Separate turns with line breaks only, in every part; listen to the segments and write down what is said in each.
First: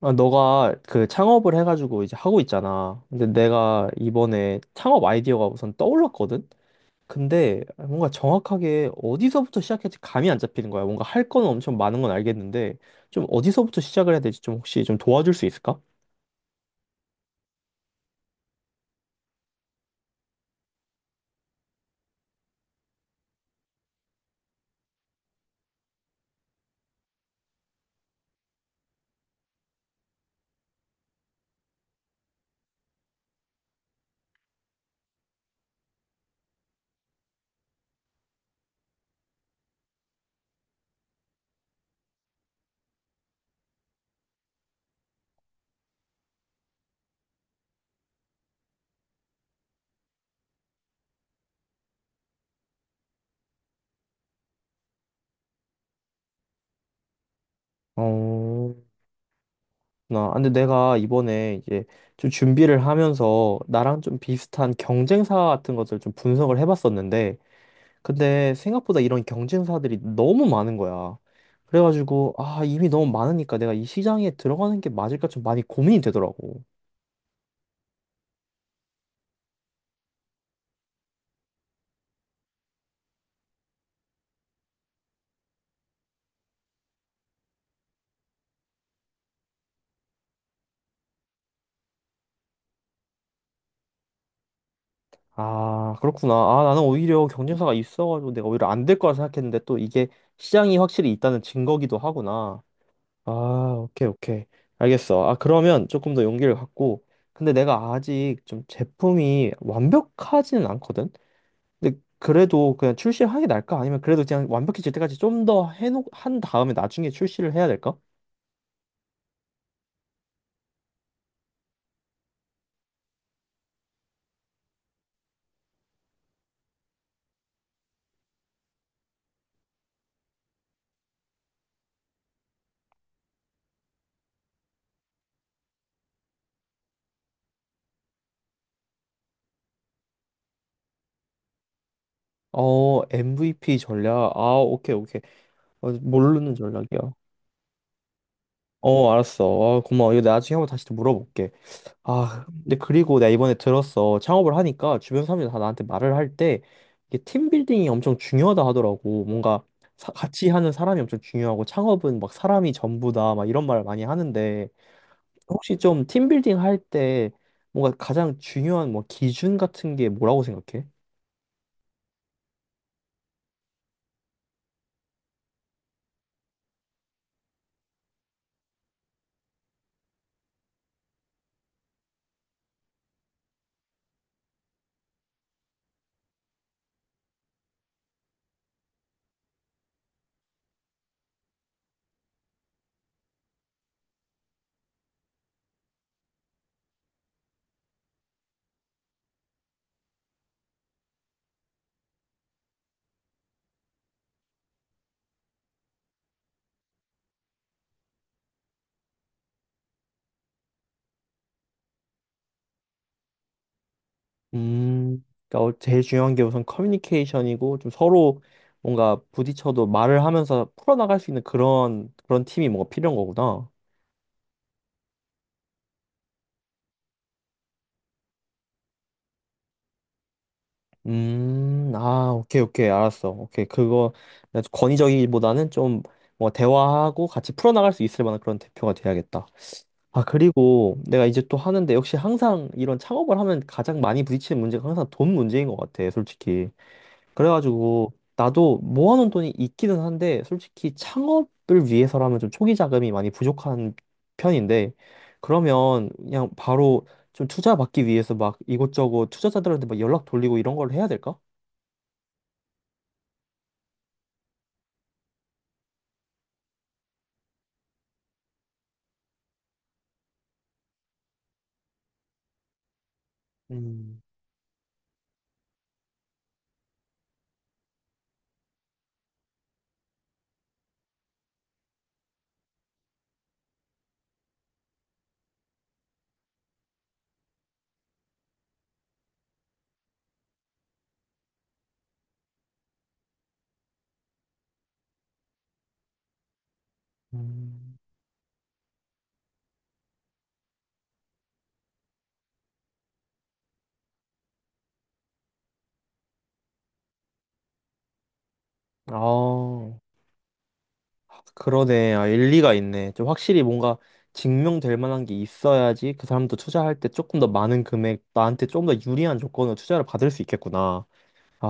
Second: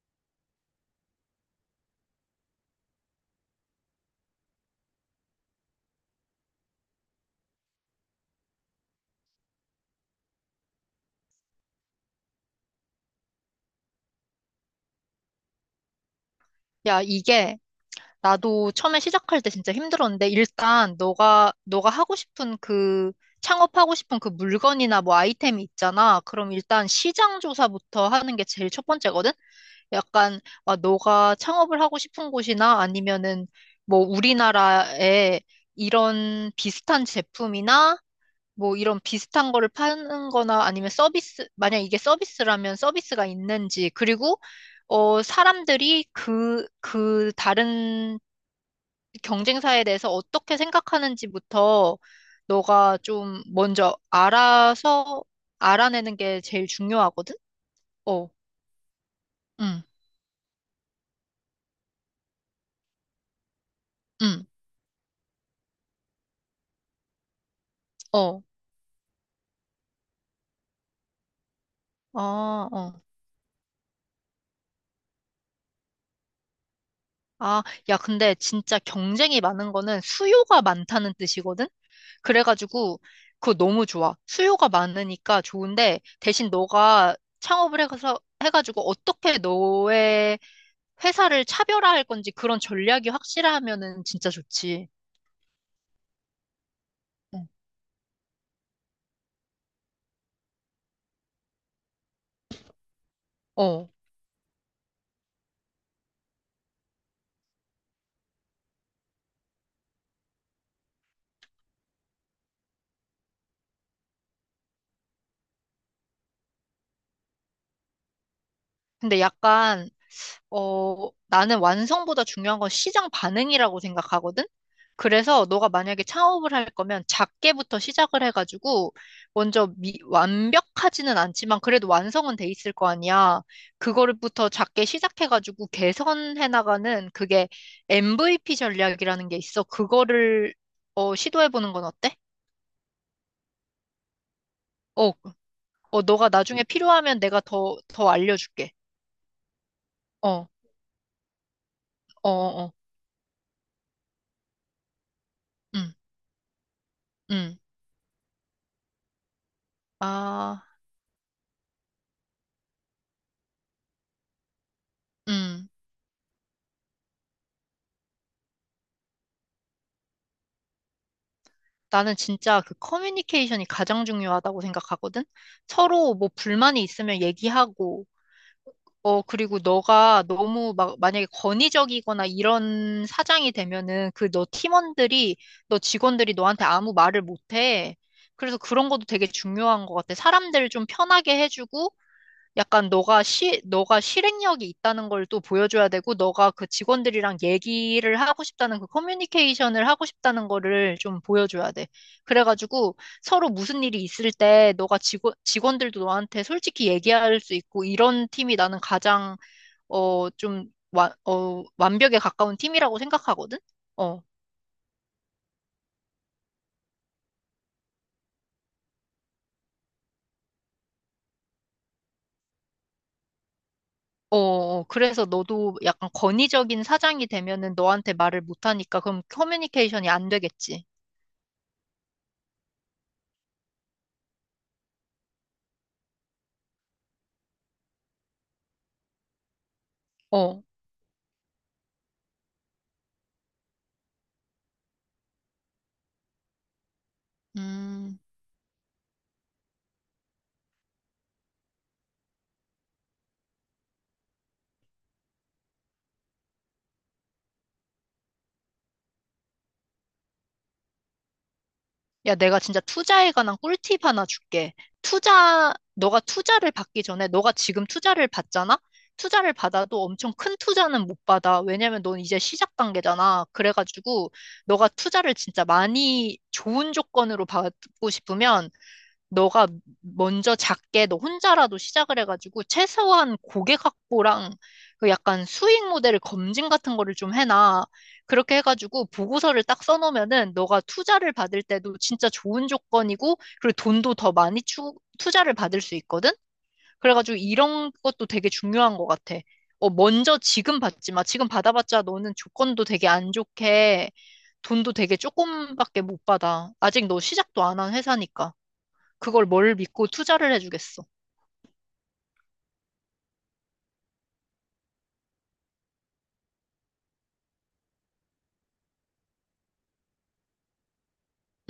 아, 너가 그 창업을 해가지고 이제 하고 있잖아. 근데 내가 이번에 창업 아이디어가 우선 떠올랐거든? 근데 뭔가 정확하게 어디서부터 시작할지 감이 안 잡히는 거야. 뭔가 할 건 엄청 많은 건 알겠는데, 좀 어디서부터 시작을 해야 될지 좀 혹시 좀 도와줄 수 있을까?
야, 이게 나도 처음에 시작할 때 진짜 힘들었는데 일단 너가 하고 싶은 그 창업하고 싶은 그 물건이나 뭐 아이템이 있잖아. 그럼 일단 시장 조사부터 하는 게 제일 첫 번째거든. 약간 아, 너가 창업을 하고 싶은 곳이나 아니면은 뭐 우리나라에 이런 비슷한 제품이나 뭐 이런 비슷한 거를 파는 거나 아니면 서비스, 만약 이게 서비스라면 서비스가 있는지, 그리고, 사람들이 그 다른 경쟁사에 대해서 어떻게 생각하는지부터 너가 좀 먼저 알아서 알아내는 게 제일 중요하거든? 어,
어,
응,
근데 내가 이번에 이제 좀 준비를 하면서 나랑 좀
응,
비슷한 경쟁사 같은 것을 좀 분석을 해봤었는데,
어,
근데 생각보다 이런 경쟁사들이 너무 많은 거야. 그래가지고, 아,
아,
이미
어.
너무 많으니까 내가 이 시장에 들어가는 게 맞을까 좀 많이 고민이 되더라고.
아, 야, 근데 진짜 경쟁이 많은 거는 수요가 많다는 뜻이거든? 그래가지고 그거 너무 좋아. 수요가 많으니까 좋은데 대신 너가 창업을 해서 해가지고 어떻게 너의 회사를 차별화할 건지 그런 전략이 확실하면은 진짜 좋지.
아, 그렇구나. 아, 나는 오히려
응.
경쟁사가 있어가지고 내가 오히려 안 될 거라 생각했는데 또 이게 시장이 확실히 있다는 증거기도 하구나. 아,
어.
오케이, 오케이. 알겠어. 아, 그러면 조금 더 용기를 갖고. 근데 내가 아직 좀 제품이 완벽하지는 않거든? 근데 그래도 그냥 출시하게 날까? 아니면 그래도 그냥 완벽해질 때까지 좀 더 해놓 한 다음에 나중에 출시를 해야 될까?
근데 약간 나는 완성보다 중요한 건 시장 반응이라고 생각하거든? 그래서 너가 만약에 창업을 할 거면 작게부터 시작을 해가지고 먼저 완벽하지는 않지만 그래도 완성은 돼 있을 거 아니야. 그거부터 작게 시작해가지고 개선해 나가는 그게 MVP 전략이라는 게 있어. 그거를 시도해보는 건 어때?
어, MVP 전략. 아, 오케이,
어,
오케이. 어,
어, 너가
모르는
나중에
전략이야.
필요하면 내가 더 알려줄게.
어, 알았어. 어, 고마워. 이거
어, 어,
나중에 한번 다시 또 물어볼게.
어,
아,
어.
근데 그리고 내가 이번에 들었어. 창업을 하니까 주변 사람들이 다 나한테
응,
말을 할 때 이게
응.
팀빌딩이 엄청 중요하다 하더라고. 뭔가 같이
아,
하는 사람이 엄청 중요하고 창업은 막 사람이 전부다 막 이런 말을 많이 하는데
응.
혹시 좀 팀빌딩 할 때 뭔가 가장 중요한 뭐 기준 같은 게 뭐라고 생각해?
나는 진짜 그 커뮤니케이션이 가장 중요하다고 생각하거든? 서로 뭐 불만이 있으면 얘기하고, 그리고 너가 너무 막, 만약에 권위적이거나 이런 사장이 되면은 그 너 팀원들이, 너 직원들이 너한테 아무 말을 못해. 그래서 그런 것도 되게 중요한 것 같아. 사람들 좀 편하게 해주고, 약간 너가 실행력이 있다는 걸 또 보여줘야 되고, 너가 그 직원들이랑 얘기를 하고 싶다는 그 커뮤니케이션을 하고 싶다는 거를 좀 보여줘야 돼. 그래가지고 서로 무슨 일이 있을 때 너가 직원들도 너한테 솔직히 얘기할 수 있고, 이런 팀이 나는 가장, 완벽에 가까운 팀이라고 생각하거든? 어.
음, 그러니까 어, 제일 중요한 게 우선 커뮤니케이션이고 좀 서로 뭔가 부딪혀도 말을 하면서 풀어나갈 수 있는 그런 팀이 뭔가 필요한 거구나.
어, 어, 그래서 너도 약간 권위적인 사장이 되면은 너한테 말을 못하니까 그럼 커뮤니케이션이 안 되겠지.
아, 오케이, 오케이, 알았어. 오케이, 그거 권위적이기보다는 좀 뭐 대화하고 같이 풀어나갈 수 있을 만한 그런 대표가 돼야겠다. 아,
어.
그리고 내가 이제 또 하는데 역시 항상 이런 창업을 하면 가장 많이 부딪히는 문제가 항상 돈 문제인 것 같아, 솔직히. 그래가지고
음.
나도 모아놓은 돈이 있기는 한데 솔직히 창업을 위해서라면 좀 초기 자금이 많이 부족한 편인데 그러면 그냥 바로 좀 투자 받기 위해서 막 이것저것 투자자들한테 막 연락 돌리고 이런 걸 해야 될까?
야, 내가 진짜 투자에 관한 꿀팁 하나 줄게. 투자, 너가 투자를 받기 전에, 너가 지금 투자를 받잖아? 투자를 받아도 엄청 큰 투자는 못 받아. 왜냐면 넌 이제 시작 단계잖아.
음,
그래가지고, 너가 투자를 진짜 많이 좋은 조건으로 받고 싶으면, 너가 먼저 작게 너 혼자라도 시작을 해가지고 최소한 고객 확보랑 그 약간 수익 모델을 검증 같은 거를 좀 해놔. 그렇게 해가지고 보고서를 딱 써놓으면은 너가 투자를 받을 때도 진짜 좋은 조건이고 그리고 돈도 더 많이 투자를 받을 수 있거든? 그래가지고 이런
음.
것도 되게 중요한 것 같아. 어, 먼저 지금 받지 마. 지금 받아봤자 너는 조건도 되게 안 좋게 돈도 되게 조금밖에 못 받아. 아직 너 시작도 안 한 회사니까. 그걸 뭘
아,
믿고 투자를 해주겠어.
그러네. 아, 일리가 있네. 좀 확실히 뭔가 증명될 만한 게 있어야지 그 사람도 투자할 때 조금 더 많은 금액, 나한테 조금 더 유리한 조건으로 투자를 받을 수 있겠구나.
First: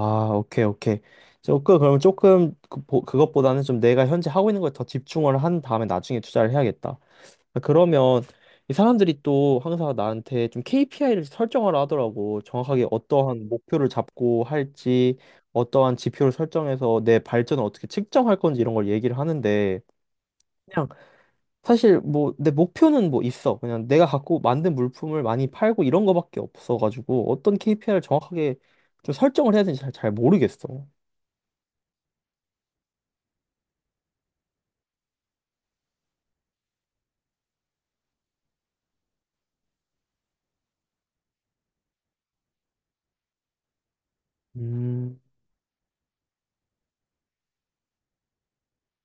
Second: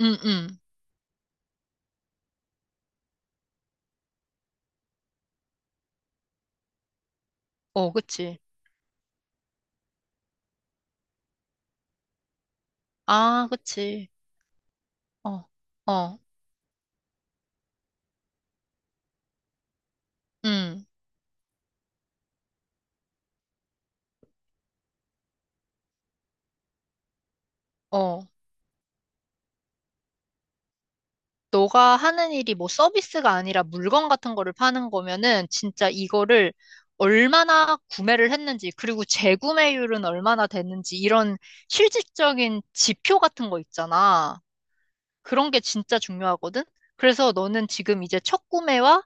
응, 응.
오케이, 오케이. 조금, 그러면 조금 그, 그것보다는 좀 내가 현재 하고 있는 거에 더 집중을 한 다음에 나중에 투자를 해야겠다. 아,
어,
그러면
그치.
이 사람들이 또 항상 나한테 좀 KPI를 설정하라 하더라고. 정확하게
아,
어떠한 목표를
그치.
잡고 할지,
어,
어떠한
어,
지표를 설정해서 내 발전을 어떻게 측정할 건지 이런 걸 얘기를 하는데
응,
사실 뭐 내 목표는 뭐 있어. 그냥 내가 갖고 만든 물품을 많이 팔고 이런 거밖에 없어가지고 어떤 KPI를
어.
정확하게 좀 설정을 해야 되는지 잘 모르겠어.
너가 하는 일이 뭐 서비스가 아니라 물건 같은 거를 파는 거면은 진짜 이거를 얼마나 구매를 했는지, 그리고 재구매율은 얼마나 됐는지, 이런 실질적인 지표 같은 거 있잖아.
음,
그런 게 진짜 중요하거든? 그래서 너는 지금 이제 첫 구매와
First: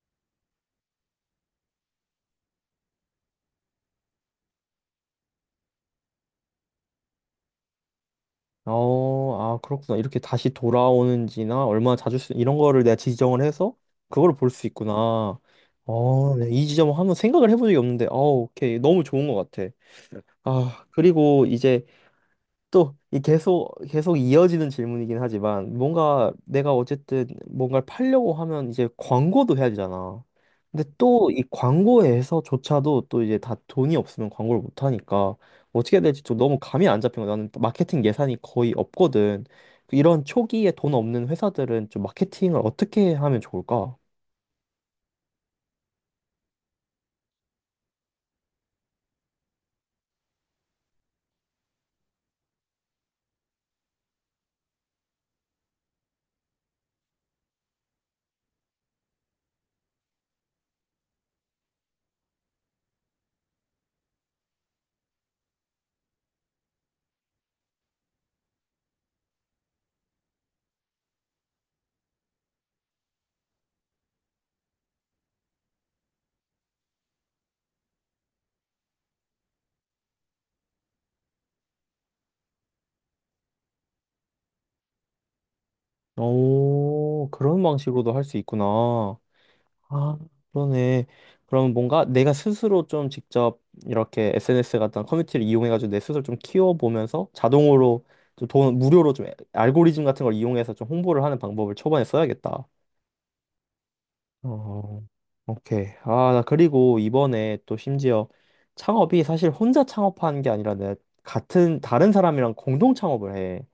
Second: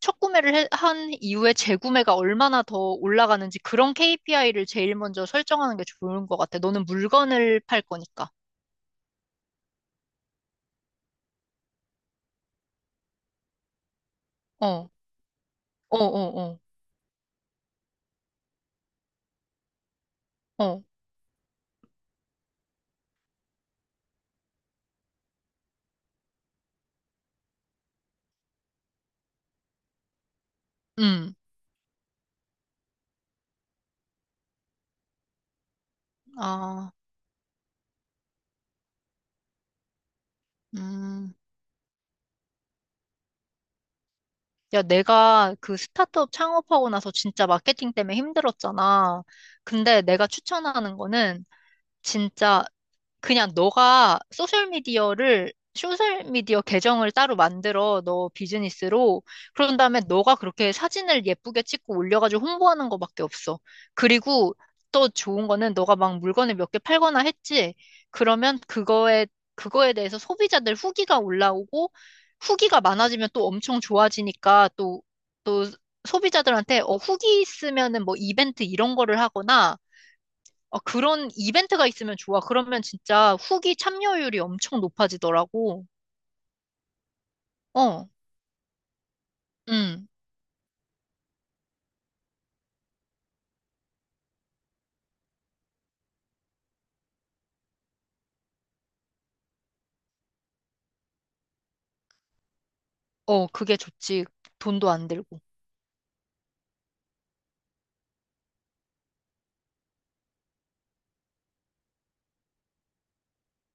첫 구매를 한 이후에 재구매가 얼마나 더 올라가는지 그런 KPI를 제일 먼저 설정하는 게 좋은 것 같아. 너는 물건을 팔 거니까.
어, 아, 그렇구나. 이렇게 다시 돌아오는지나 얼마나 자주 쓰 이런 거를 내가 지정을 해서 그걸 볼 수
어,
있구나.
어,
어,
어,
네,
어,
이 지점을 한번 생각을 해본 적이 없는데, 어, 오케이. 너무 좋은 것 같아.
어,
아, 그리고 이제 또 이 계속 계속 이어지는 질문이긴 하지만 뭔가 내가 어쨌든 뭔가를 팔려고 하면 이제 광고도 해야 되잖아. 근데 또
음,
이 광고에서조차도 또 이제 다 돈이 없으면 광고를 못 하니까 어떻게 해야 될지 좀 너무 감이
아,
안 잡힌 거야. 나는 마케팅 예산이 거의 없거든. 그 이런 초기에 돈 없는
음.
회사들은 좀 마케팅을 어떻게 하면 좋을까?
야, 내가 그 스타트업 창업하고 나서 진짜 마케팅 때문에 힘들었잖아. 근데 내가 추천하는 거는 진짜 그냥 소셜미디어 계정을 따로 만들어, 너 비즈니스로. 그런 다음에 너가 그렇게 사진을 예쁘게 찍고 올려가지고 홍보하는 거밖에 없어. 그리고 또 좋은 거는 너가 막 물건을 몇 개 팔거나 했지. 그러면 그거에 대해서 소비자들 후기가 올라오고, 후기가 많아지면 또 엄청 좋아지니까 또 소비자들한테 어, 후기 있으면은 뭐 이벤트 이런 거를 하거나, 어, 그런 이벤트가 있으면 좋아. 그러면 진짜 후기 참여율이 엄청 높아지더라고.
오, 그런
어,
방식으로도 할 수 있구나.
음,
아, 그러네. 그럼 뭔가 내가 스스로 좀 직접 이렇게 SNS 같은 커뮤니티를 이용해가지고 내 스스로 좀 키워보면서 자동으로 좀 돈, 무료로 좀 알고리즘 같은 걸 이용해서 좀 홍보를 하는 방법을 초반에 써야겠다.
어, 그게 좋지. 돈도
어,
안 들고.
오케이. 아, 나 그리고 이번에 또 심지어 창업이 사실 혼자 창업하는 게 아니라 내가 같은, 다른 사람이랑 공동 창업을 해.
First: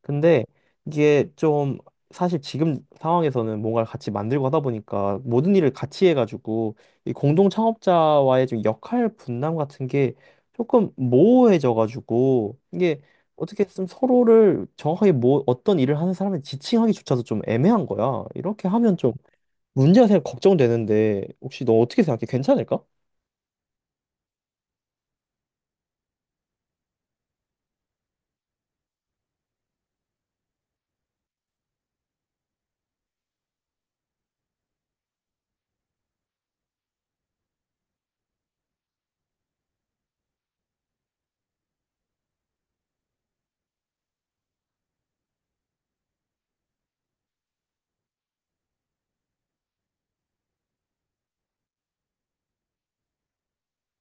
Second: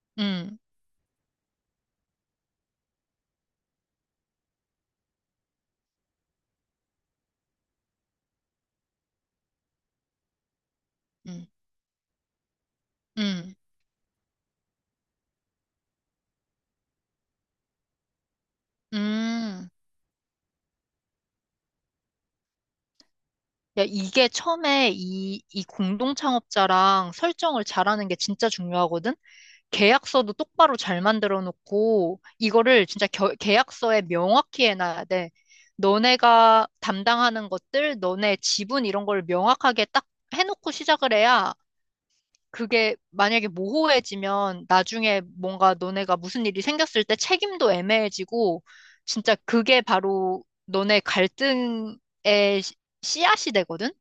근데
음,
이게 좀 사실 지금 상황에서는 뭔가를 같이 만들고 하다 보니까 모든 일을 같이 해가지고 이 공동 창업자와의 좀 역할 분담 같은 게 조금
음,
모호해져가지고 이게
음,
어떻게 좀 서로를 정확하게 뭐 어떤 일을 하는 사람을 지칭하기조차도 좀 애매한 거야. 이렇게 하면 좀
음.
문제가 생겨 걱정되는데 혹시 너 어떻게 생각해? 괜찮을까?
야, 이게 처음에 이 공동 창업자랑 설정을 잘하는 게 진짜 중요하거든? 계약서도 똑바로 잘 만들어 놓고, 이거를 진짜 계약서에 명확히 해놔야 돼. 너네가 담당하는 것들, 너네 지분 이런 걸 명확하게 딱 해놓고 시작을 해야 그게 만약에 모호해지면 나중에 뭔가 너네가 무슨 일이 생겼을 때 책임도 애매해지고 진짜 그게 바로 너네 갈등의 시- 씨앗이 되거든?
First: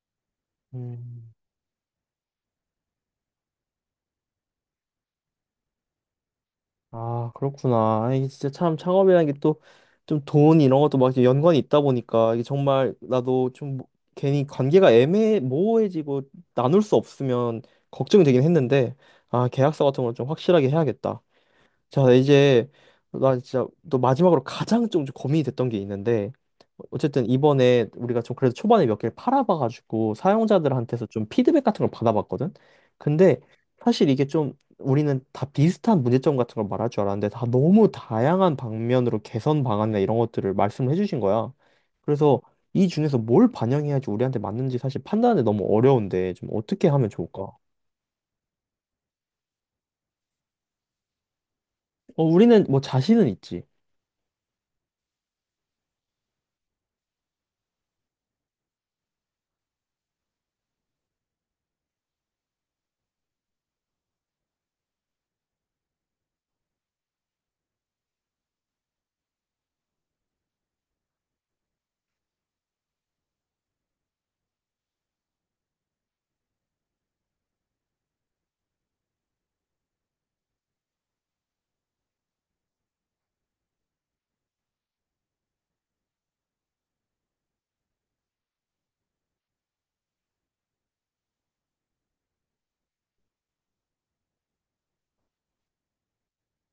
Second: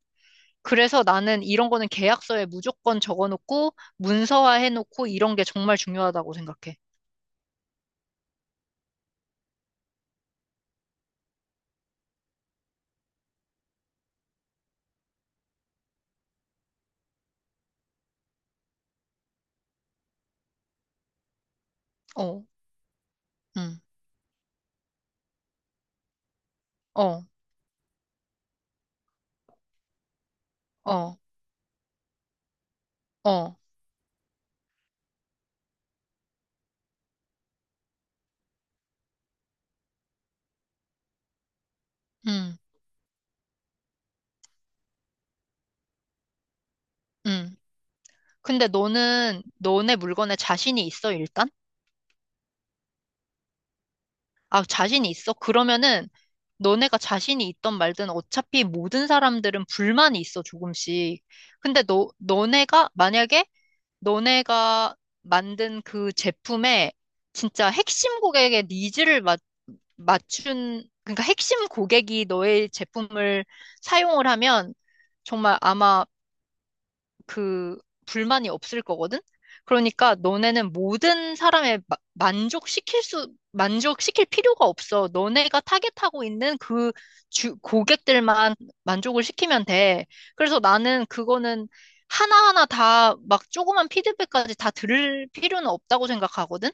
그래서
음.
나는 이런 거는 계약서에 무조건 적어놓고 문서화 해놓고 이런 게 정말 중요하다고 생각해.
아, 그렇구나. 아, 이게 진짜 참 창업이라는 게 또 좀 돈 이런 것도 막 이렇게 연관이 있다 보니까 이게 정말 나도 좀 괜히 관계가 애매 모호해지고 나눌 수 없으면 걱정이 되긴 했는데 아, 계약서 같은 걸 좀 확실하게 해야겠다. 자,
어,
이제 나 진짜
음,
또 마지막으로 가장 좀 고민이 됐던 게 있는데
어,
어쨌든 이번에 우리가 좀 그래도 초반에 몇 개를 팔아봐가지고 사용자들한테서
어,
좀 피드백 같은 걸 받아봤거든. 근데
어,
사실 이게 좀 우리는 다 비슷한 문제점 같은 걸 말할 줄 알았는데 다 너무 다양한 방면으로 개선 방안이나 이런 것들을 말씀을 해주신 거야. 그래서
음,
이 중에서 뭘 반영해야지 우리한테 맞는지 사실 판단이 너무 어려운데 좀 어떻게 하면 좋을까?
음. 근데 너는 너네 물건에 자신이 있어, 일단?
어, 우리는 뭐 자신은 있지.
아, 자신이 있어? 그러면은 너네가 자신이 있던 말든 어차피 모든 사람들은 불만이 있어, 조금씩. 근데 너네가, 만약에 너네가 만든 그 제품에 진짜 핵심 고객의 니즈를 맞춘, 그러니까 핵심 고객이 너의 제품을 사용을 하면 정말 아마 그 불만이 없을 거거든? 그러니까 너네는 모든 사람의 만족시킬 필요가 없어. 너네가 타겟하고 있는 고객들만 만족을 시키면 돼. 그래서 나는 그거는 하나하나 다 막 조그만 피드백까지 다 들을 필요는 없다고 생각하거든?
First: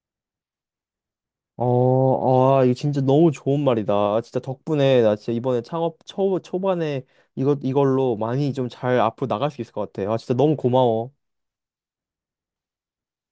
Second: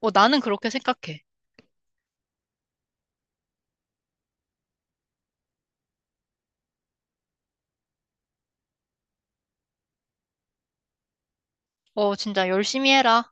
어, 나는 그렇게 생각해.
어, 아, 이거 진짜 너무 좋은 말이다. 아, 진짜 덕분에 나 진짜 이번에 창업 초반에 이걸로 많이 좀 잘 앞으로 나갈 수 있을 것 같아. 아, 진짜 너무 고마워.
어, 진짜 열심히 해라.